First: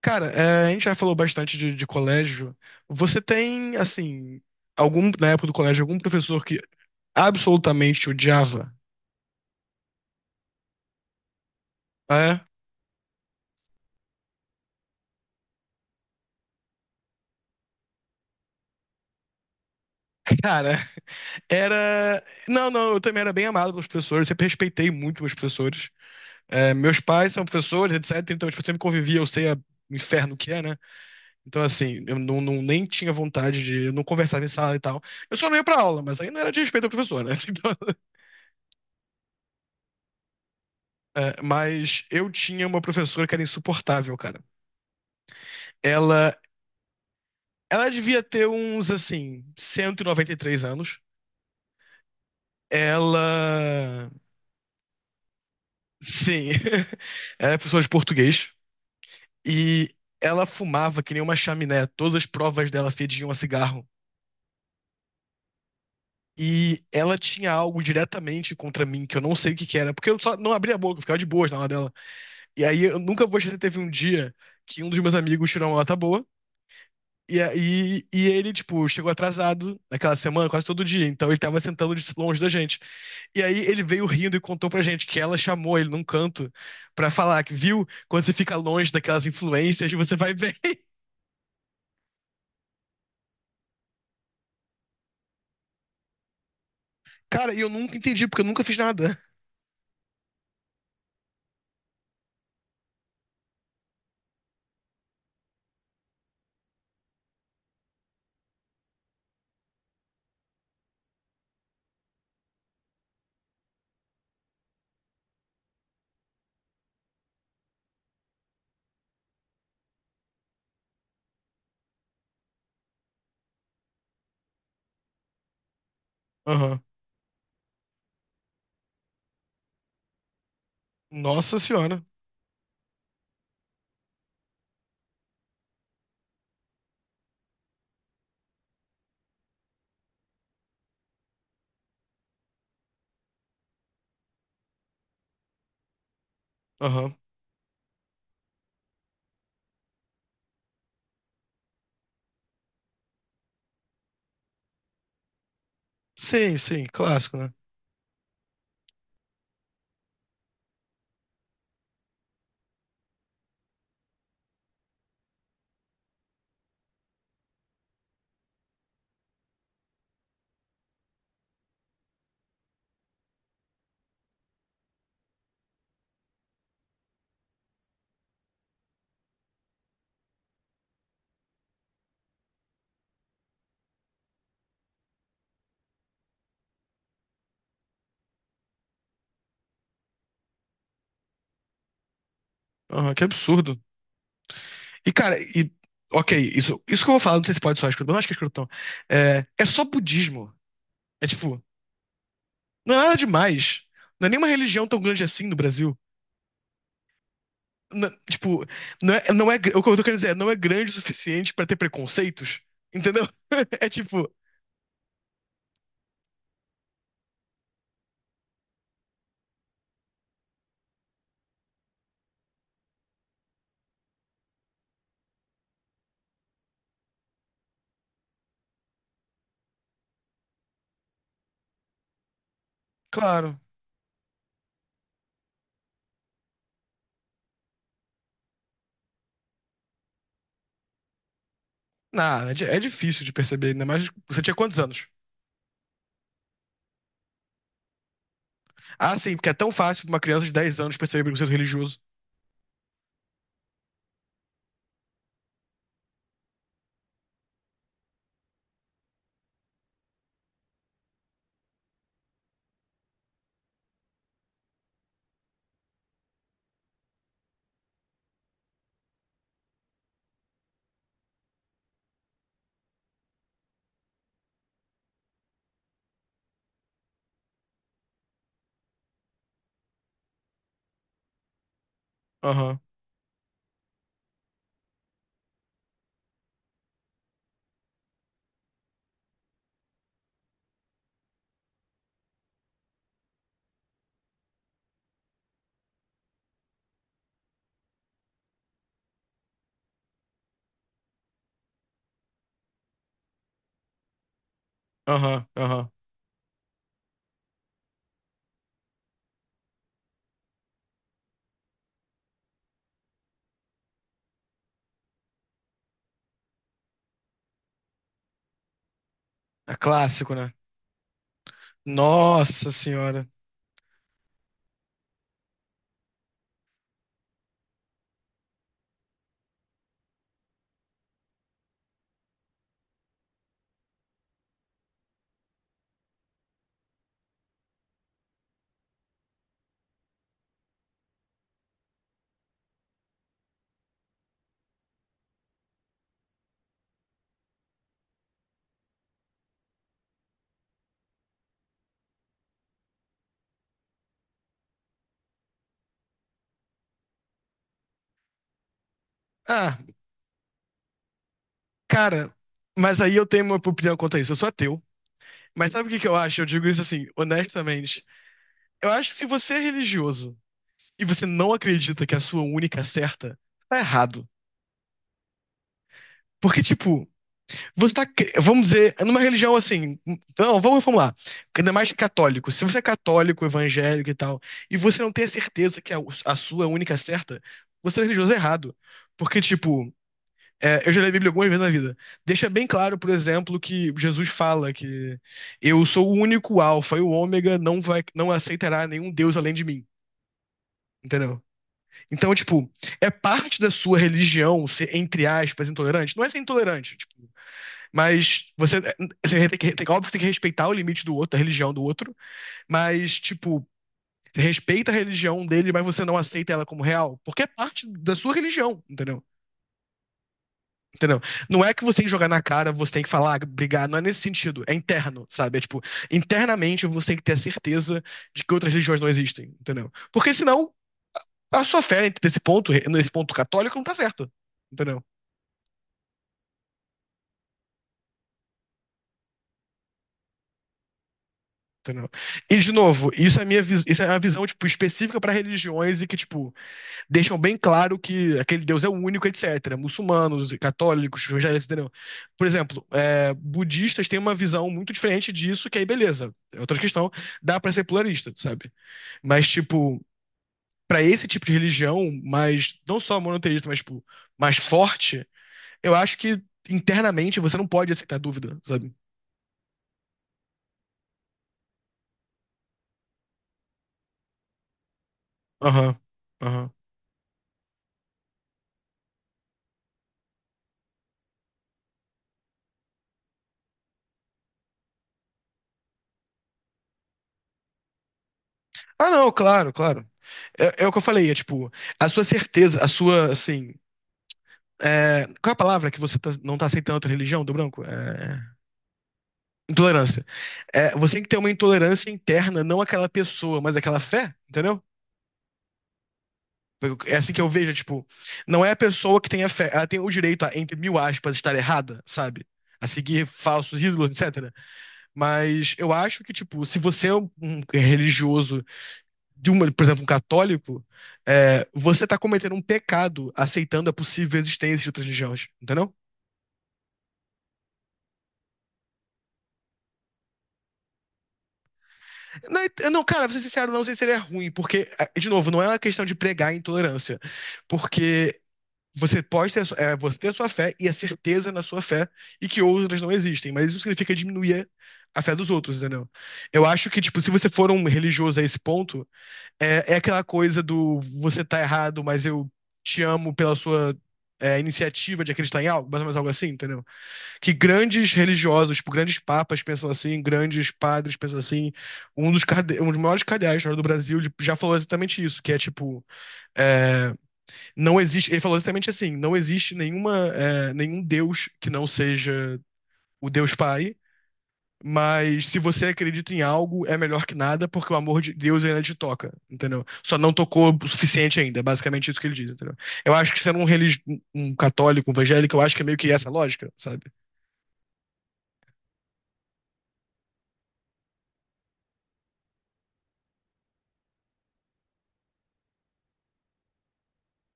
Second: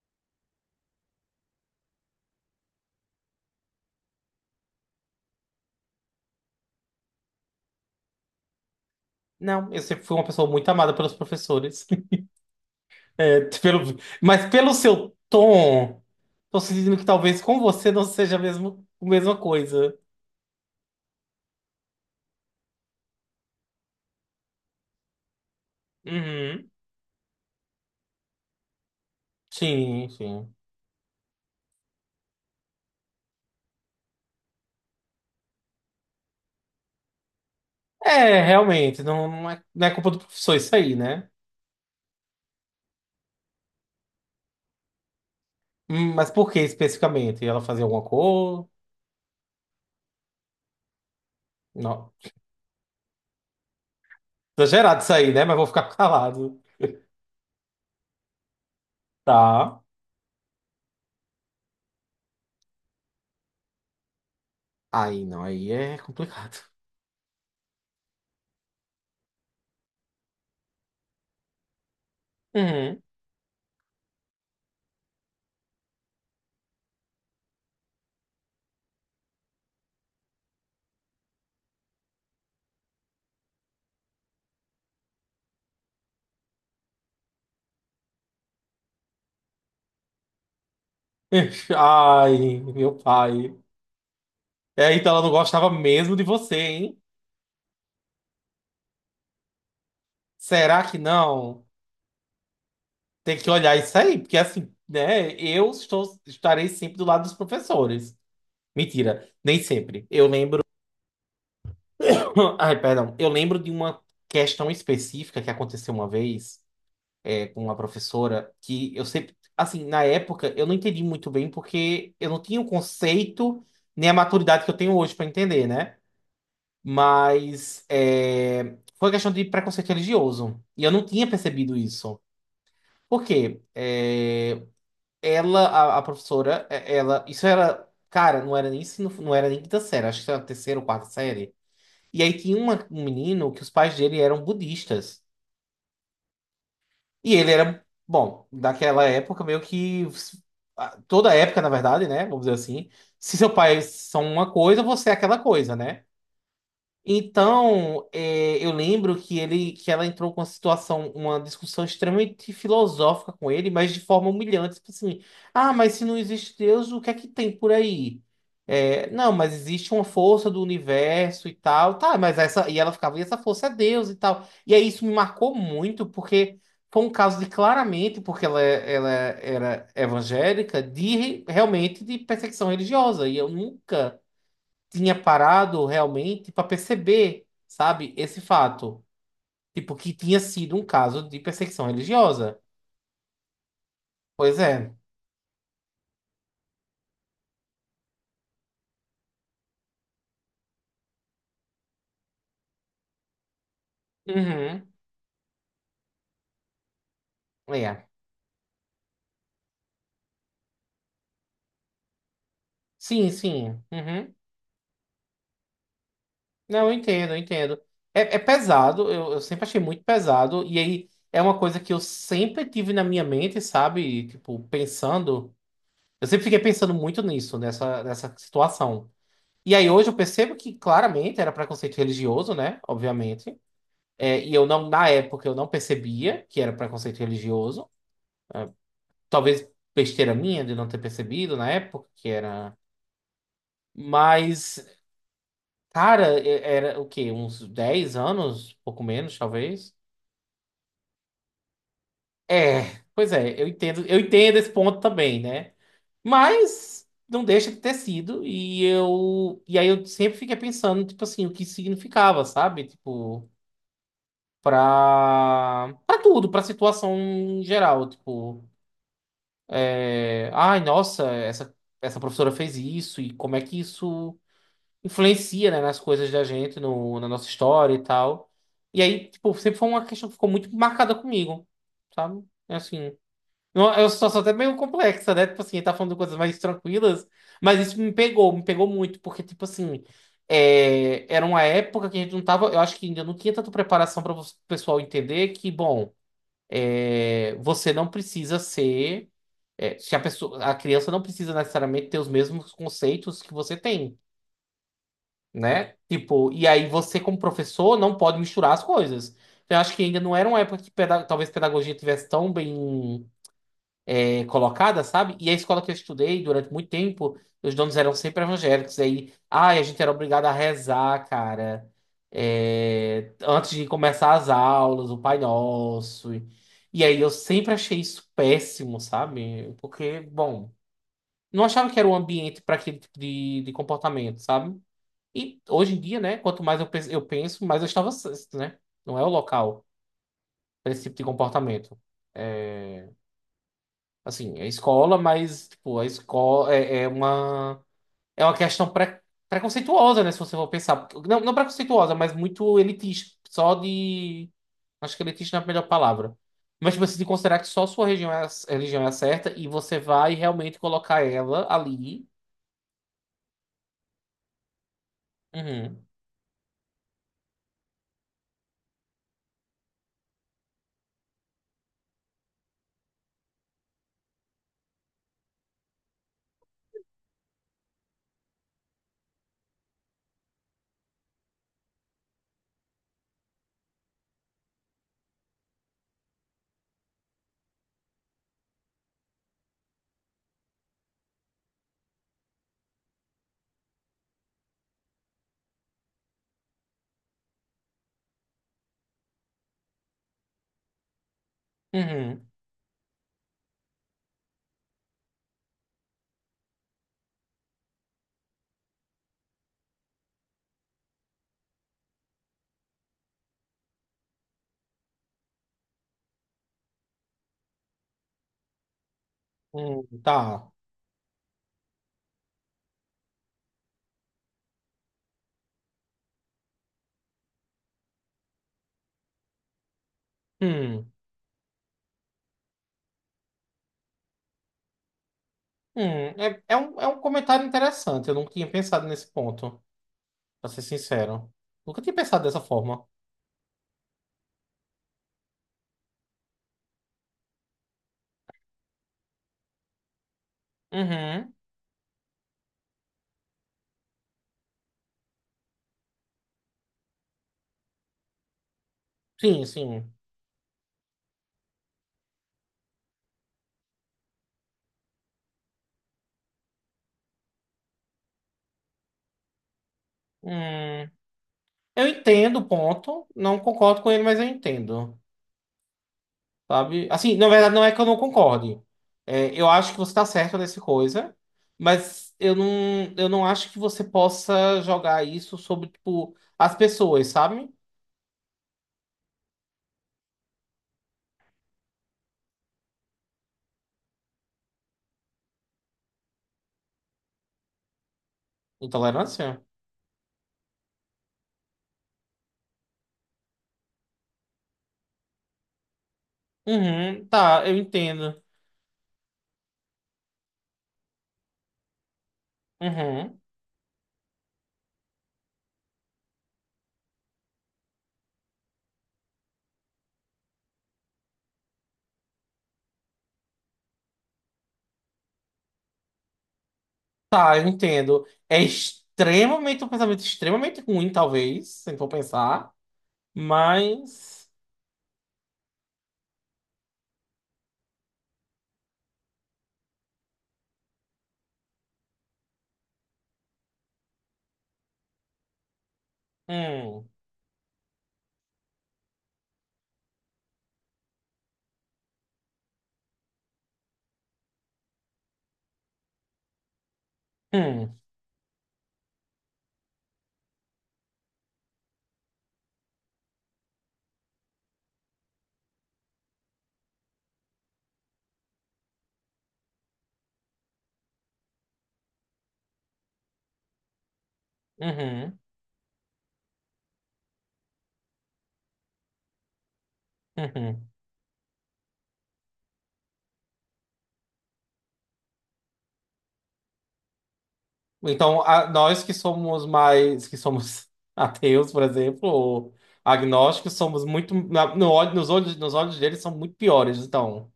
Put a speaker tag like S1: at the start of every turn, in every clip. S1: Cara, a gente já falou bastante de colégio. Você tem, assim, algum, na época do colégio, algum professor que absolutamente te odiava?
S2: Não, eu sempre fui uma pessoa muito amada pelos professores.
S1: É,
S2: É, pelo, mas pelo seu tom, tô sentindo que talvez com você não seja a mesma coisa.
S1: cara, era. Não, não, eu também era bem amado pelos professores, sempre respeitei muito meus professores.
S2: Uhum.
S1: É, meus pais são professores, etc. Então, tipo, eu sempre convivia, eu sei a- o
S2: Sim,
S1: inferno que
S2: sim.
S1: é, né? Então, assim, eu não, não- nem tinha vontade de. Eu não conversava em sala e tal. Eu só não ia pra aula, mas aí não era de respeito ao professor, né? Então,
S2: Realmente, não é culpa do professor isso aí, né?
S1: é, mas eu tinha uma professora que era insuportável, cara.
S2: Mas
S1: Ela
S2: por que especificamente? Ela fazia
S1: Ela
S2: alguma
S1: devia ter
S2: coisa?
S1: uns, assim, 193 anos.
S2: Não.
S1: Ela.
S2: Exagerado isso aí, né? Mas vou ficar
S1: Sim.
S2: calado.
S1: Ela é professora de português.
S2: Tá.
S1: E ela fumava que nem uma chaminé. Todas as provas dela fediam a cigarro.
S2: Aí não, aí é complicado.
S1: E ela tinha algo diretamente contra mim, que eu não sei o que que era, porque eu só não abria a boca, eu ficava de boas na aula dela. E aí eu
S2: Uhum.
S1: nunca vou esquecer, teve um dia que um dos meus amigos tirou uma nota boa, e aí ele, tipo, chegou atrasado naquela semana, quase todo dia, então ele tava sentando de longe da gente. E aí ele veio rindo e contou pra gente que ela chamou ele num canto pra falar que, viu, quando você fica longe daquelas influências, você vai bem.
S2: Ai, meu pai. É, então ela não gostava mesmo de você, hein?
S1: Cara, e eu nunca entendi, porque eu nunca fiz nada.
S2: Será que não? Tem que olhar isso aí, porque assim, né? Estarei sempre do lado dos professores. Mentira, nem sempre. Eu lembro. Ai, perdão. Eu lembro de uma questão específica que aconteceu uma vez com uma professora que eu sempre. Assim, na época, eu não entendi muito bem porque eu não tinha o conceito nem a maturidade que eu tenho hoje para entender, né?
S1: Aham.
S2: Mas é, foi questão de preconceito religioso. E eu não tinha
S1: Nossa
S2: percebido
S1: senhora.
S2: isso. Por quê? Ela, a professora, isso era, cara, não era nem ensino, não era nem quinta série, acho que era terceira ou quarta série. E aí tinha um menino que os pais dele eram budistas.
S1: Aham.
S2: E ele era, bom, daquela época meio que ah, toda época, na verdade, né? Vamos dizer assim, se seu são uma coisa, você é aquela coisa, né?
S1: Sim, sim, clássico, né?
S2: Então, é, eu lembro que ela entrou com uma situação, uma discussão extremamente filosófica com ele, mas de forma humilhante, tipo assim, ah, mas se não existe Deus, o que é que tem por aí? É, não, mas existe uma força do universo e tal, tá, mas essa, e ela ficava, e essa força é Deus e tal. E aí isso me marcou muito, porque foi um caso de claramente, porque ela era evangélica, de realmente de perseguição religiosa, e eu nunca tinha parado realmente para perceber, sabe, esse fato. Tipo, que tinha sido um caso de perseguição religiosa.
S1: Aham, que absurdo.
S2: Pois é.
S1: E, cara, e. Ok, isso que eu vou falar, não sei se pode soar escrotão, não acho que é escrotão. É só budismo. É tipo, não é nada demais. Não é nenhuma religião
S2: Uhum.
S1: tão grande assim no Brasil.
S2: É.
S1: Não- tipo, não é, não é, gr- o que eu tô querendo dizer é, não é grande o suficiente pra ter preconceitos, entendeu?
S2: Sim, sim.
S1: É tipo,
S2: Uhum. Não, eu entendo, eu entendo. É, é pesado, eu sempre achei muito pesado. E aí é uma coisa que eu sempre tive na minha mente, sabe? Tipo, pensando. Eu sempre fiquei pensando muito nessa situação. E aí hoje eu percebo que claramente era preconceito religioso, né? Obviamente.
S1: claro.
S2: É, e eu não, na época, eu não percebia que era preconceito religioso. Talvez besteira minha de não ter percebido na época que
S1: Não, é, di-
S2: era.
S1: é difícil de perceber, ainda mais você tinha quantos
S2: Mas,
S1: anos?
S2: cara, era o quê? Uns 10 anos, pouco
S1: Ah, sim,
S2: menos,
S1: porque é tão
S2: talvez.
S1: fácil pra uma criança de 10 anos perceber preconceito religioso.
S2: É, pois é, eu entendo esse ponto também, né? Mas não deixa de ter sido. E aí eu sempre fiquei pensando, tipo assim, o que isso significava, sabe? Tipo, pra tudo, pra situação em geral, tipo. É, ai, nossa, essa professora fez isso e como é que isso influencia, né, nas coisas da gente, no, na nossa história e tal. E aí, tipo, sempre foi uma questão que ficou muito marcada comigo, sabe? É,
S1: Aham,
S2: assim, é uma situação até meio complexa, né? Tipo assim, tá falando de coisas mais tranquilas, mas isso me pegou muito, porque, tipo assim, é, era uma época que a gente não tava, eu acho que ainda não tinha tanta preparação para o pessoal entender que, bom, é, você não precisa ser. É, se a pessoa, a criança não precisa necessariamente ter os mesmos conceitos que você tem,
S1: aham.
S2: né? Tipo, e aí você, como professor, não pode misturar as coisas. Eu acho que ainda não era uma época que talvez pedagogia tivesse tão bem colocada, sabe? E a escola que eu estudei durante muito tempo, os donos eram sempre evangélicos. E aí,
S1: É
S2: ai, a gente era
S1: clássico,
S2: obrigado a
S1: né?
S2: rezar, cara.
S1: Nossa senhora.
S2: É, antes de começar as aulas, o Pai Nosso. E aí eu sempre achei isso péssimo, sabe? Porque, bom, não achava que era o ambiente para aquele tipo de comportamento, sabe? E hoje em dia, né, quanto mais eu penso, mais eu estava, certo, né? Não é o local para esse tipo de comportamento. É, assim, é escola, mas tipo, é uma questão preconceituosa, né, se você for pensar. Porque- não, não preconceituosa, mas muito elitista, só de acho que elitista não é a melhor palavra. Mas tipo, você tem que considerar que só a sua religião é a certa e
S1: Ah,
S2: você vai realmente colocar ela ali.
S1: cara, mas aí eu tenho uma opinião quanto a isso. Eu sou ateu. Mas sabe o que
S2: Uhum.
S1: que eu acho? Eu digo isso assim, honestamente. Eu acho que se você é religioso e você não acredita que a sua única certa, tá errado. Porque, tipo, Vamos dizer, numa religião assim. Não, vamos reformular. Ainda mais católico. Se você é católico, evangélico e tal, e você não tem a certeza que a sua única certa, você é religioso errado. Porque, tipo, é, eu já li a Bíblia algumas vezes na vida. Deixa bem claro, por exemplo, que Jesus fala que eu sou o único alfa e o ômega, não aceitará nenhum Deus além de mim. Entendeu? Então,
S2: Uhum.
S1: tipo, é parte da sua religião ser, entre aspas, intolerante? Não é ser intolerante, tipo, mas você tem que, óbvio, que tem que respeitar o limite do outro, a religião do outro, mas, tipo, você respeita a religião dele, mas você não aceita ela como real, porque é parte da sua religião, entendeu?
S2: Tá.
S1: Entendeu? Não é que você tem que jogar na cara, você tem que falar, "Ah, brigar, não é nesse sentido, é interno, sabe? É tipo, internamente você tem que ter a certeza de que outras religiões não existem, entendeu? Porque senão
S2: Hum,
S1: a sua fé nesse ponto católico, não tá certa, entendeu?
S2: hum, é, é um comentário interessante. Eu nunca tinha pensado nesse ponto, pra ser sincero. Nunca
S1: Entendeu?
S2: tinha pensado
S1: E,
S2: dessa
S1: de
S2: forma.
S1: novo, isso é a visão tipo, específica para religiões e que tipo, deixam bem claro que aquele Deus é o único, etc. Muçulmanos, católicos,
S2: Uhum.
S1: evangélicos, entendeu? Por exemplo, é, budistas têm uma visão muito diferente disso, que aí beleza, é outra questão, dá para ser pluralista, sabe? Mas,
S2: Sim,
S1: tipo,
S2: sim.
S1: para esse tipo de religião, mas não só monoteísta, mas tipo, mais forte, eu acho que internamente você não pode aceitar dúvida, sabe?
S2: Hum, eu entendo o ponto. Não concordo com ele, mas eu entendo.
S1: Aham, aham.
S2: Sabe? Assim, na verdade, não é que eu não concorde. É, eu acho que você tá certo nessa coisa, mas eu não acho que você possa jogar isso sobre, tipo, as pessoas, sabe?
S1: Ah, não, claro. É, é o que eu falei, é tipo, a sua, assim. É, qual é a palavra que não tá aceitando outra religião do branco? É,
S2: Intolerância?
S1: intolerância. É, você tem que ter uma intolerância interna, não aquela pessoa, mas aquela fé, entendeu? É
S2: Uhum,
S1: assim que eu
S2: tá,
S1: vejo, é
S2: eu
S1: tipo,
S2: entendo.
S1: não é a pessoa que tem a fé, ela tem o direito a, entre mil aspas, estar errada, sabe? A seguir
S2: Uhum.
S1: falsos ídolos, etc. Mas eu acho que, tipo, se você é um religioso de uma, por exemplo, um católico, é, você tá cometendo um pecado aceitando a possível existência de outras religiões, entendeu?
S2: Tá, eu entendo. É extremamente um pensamento extremamente ruim, talvez, se for pensar.
S1: Não, não, cara, pra ser sincero, não sei se ele é
S2: Mas.
S1: ruim, porque, é, de novo, não é uma questão de pregar intolerância, porque você ter a sua fé e a certeza na sua fé e que outras não existem, mas isso significa diminuir a fé dos outros, entendeu? Eu acho que,
S2: Hum,
S1: tipo, se você for um religioso a esse ponto, É, é aquela coisa do você tá errado, mas eu te amo pela sua é, iniciativa de acreditar em algo, mais ou menos algo assim, entendeu? Que
S2: hum,
S1: grandes religiosos, tipo, grandes papas pensam assim, grandes padres pensam assim. Um dos maiores cardeais da história do Brasil ele já falou exatamente isso, que é tipo, é, não existe, ele falou exatamente assim, não existe nenhuma, é, nenhum Deus que não seja o Deus Pai
S2: uhum,
S1: mas se você acredita em algo, é melhor que nada, porque o amor de Deus ainda te toca, entendeu? Só não tocou o
S2: uhum.
S1: suficiente ainda, é basicamente isso que ele diz, entendeu? Eu acho que sendo um um católico, um evangélico, eu acho que é meio que essa lógica, sabe?
S2: Então, nós que somos mais. Que somos ateus, por exemplo, ou agnósticos, somos muito. Na- no olho- nos olhos deles são muito piores, então.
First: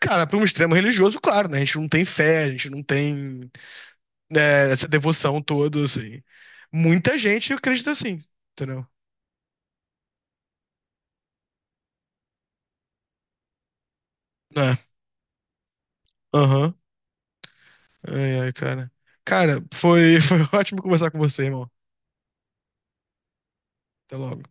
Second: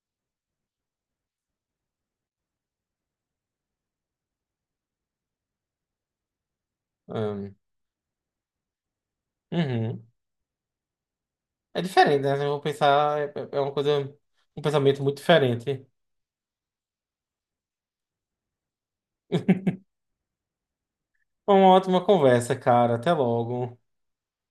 S1: Cara, para um extremo religioso, claro, né? A gente não tem fé, a gente não tem, né, essa devoção toda, assim. Muita gente
S2: Hum,
S1: acredita assim, entendeu?
S2: uhum. É diferente, né? Eu vou pensar. É uma coisa. Um
S1: É.
S2: pensamento muito diferente.
S1: Aham. Ai, ai, cara. Cara, foi, foi ótimo conversar com você,
S2: Uma
S1: irmão.
S2: ótima conversa, cara. Até logo.
S1: Até logo.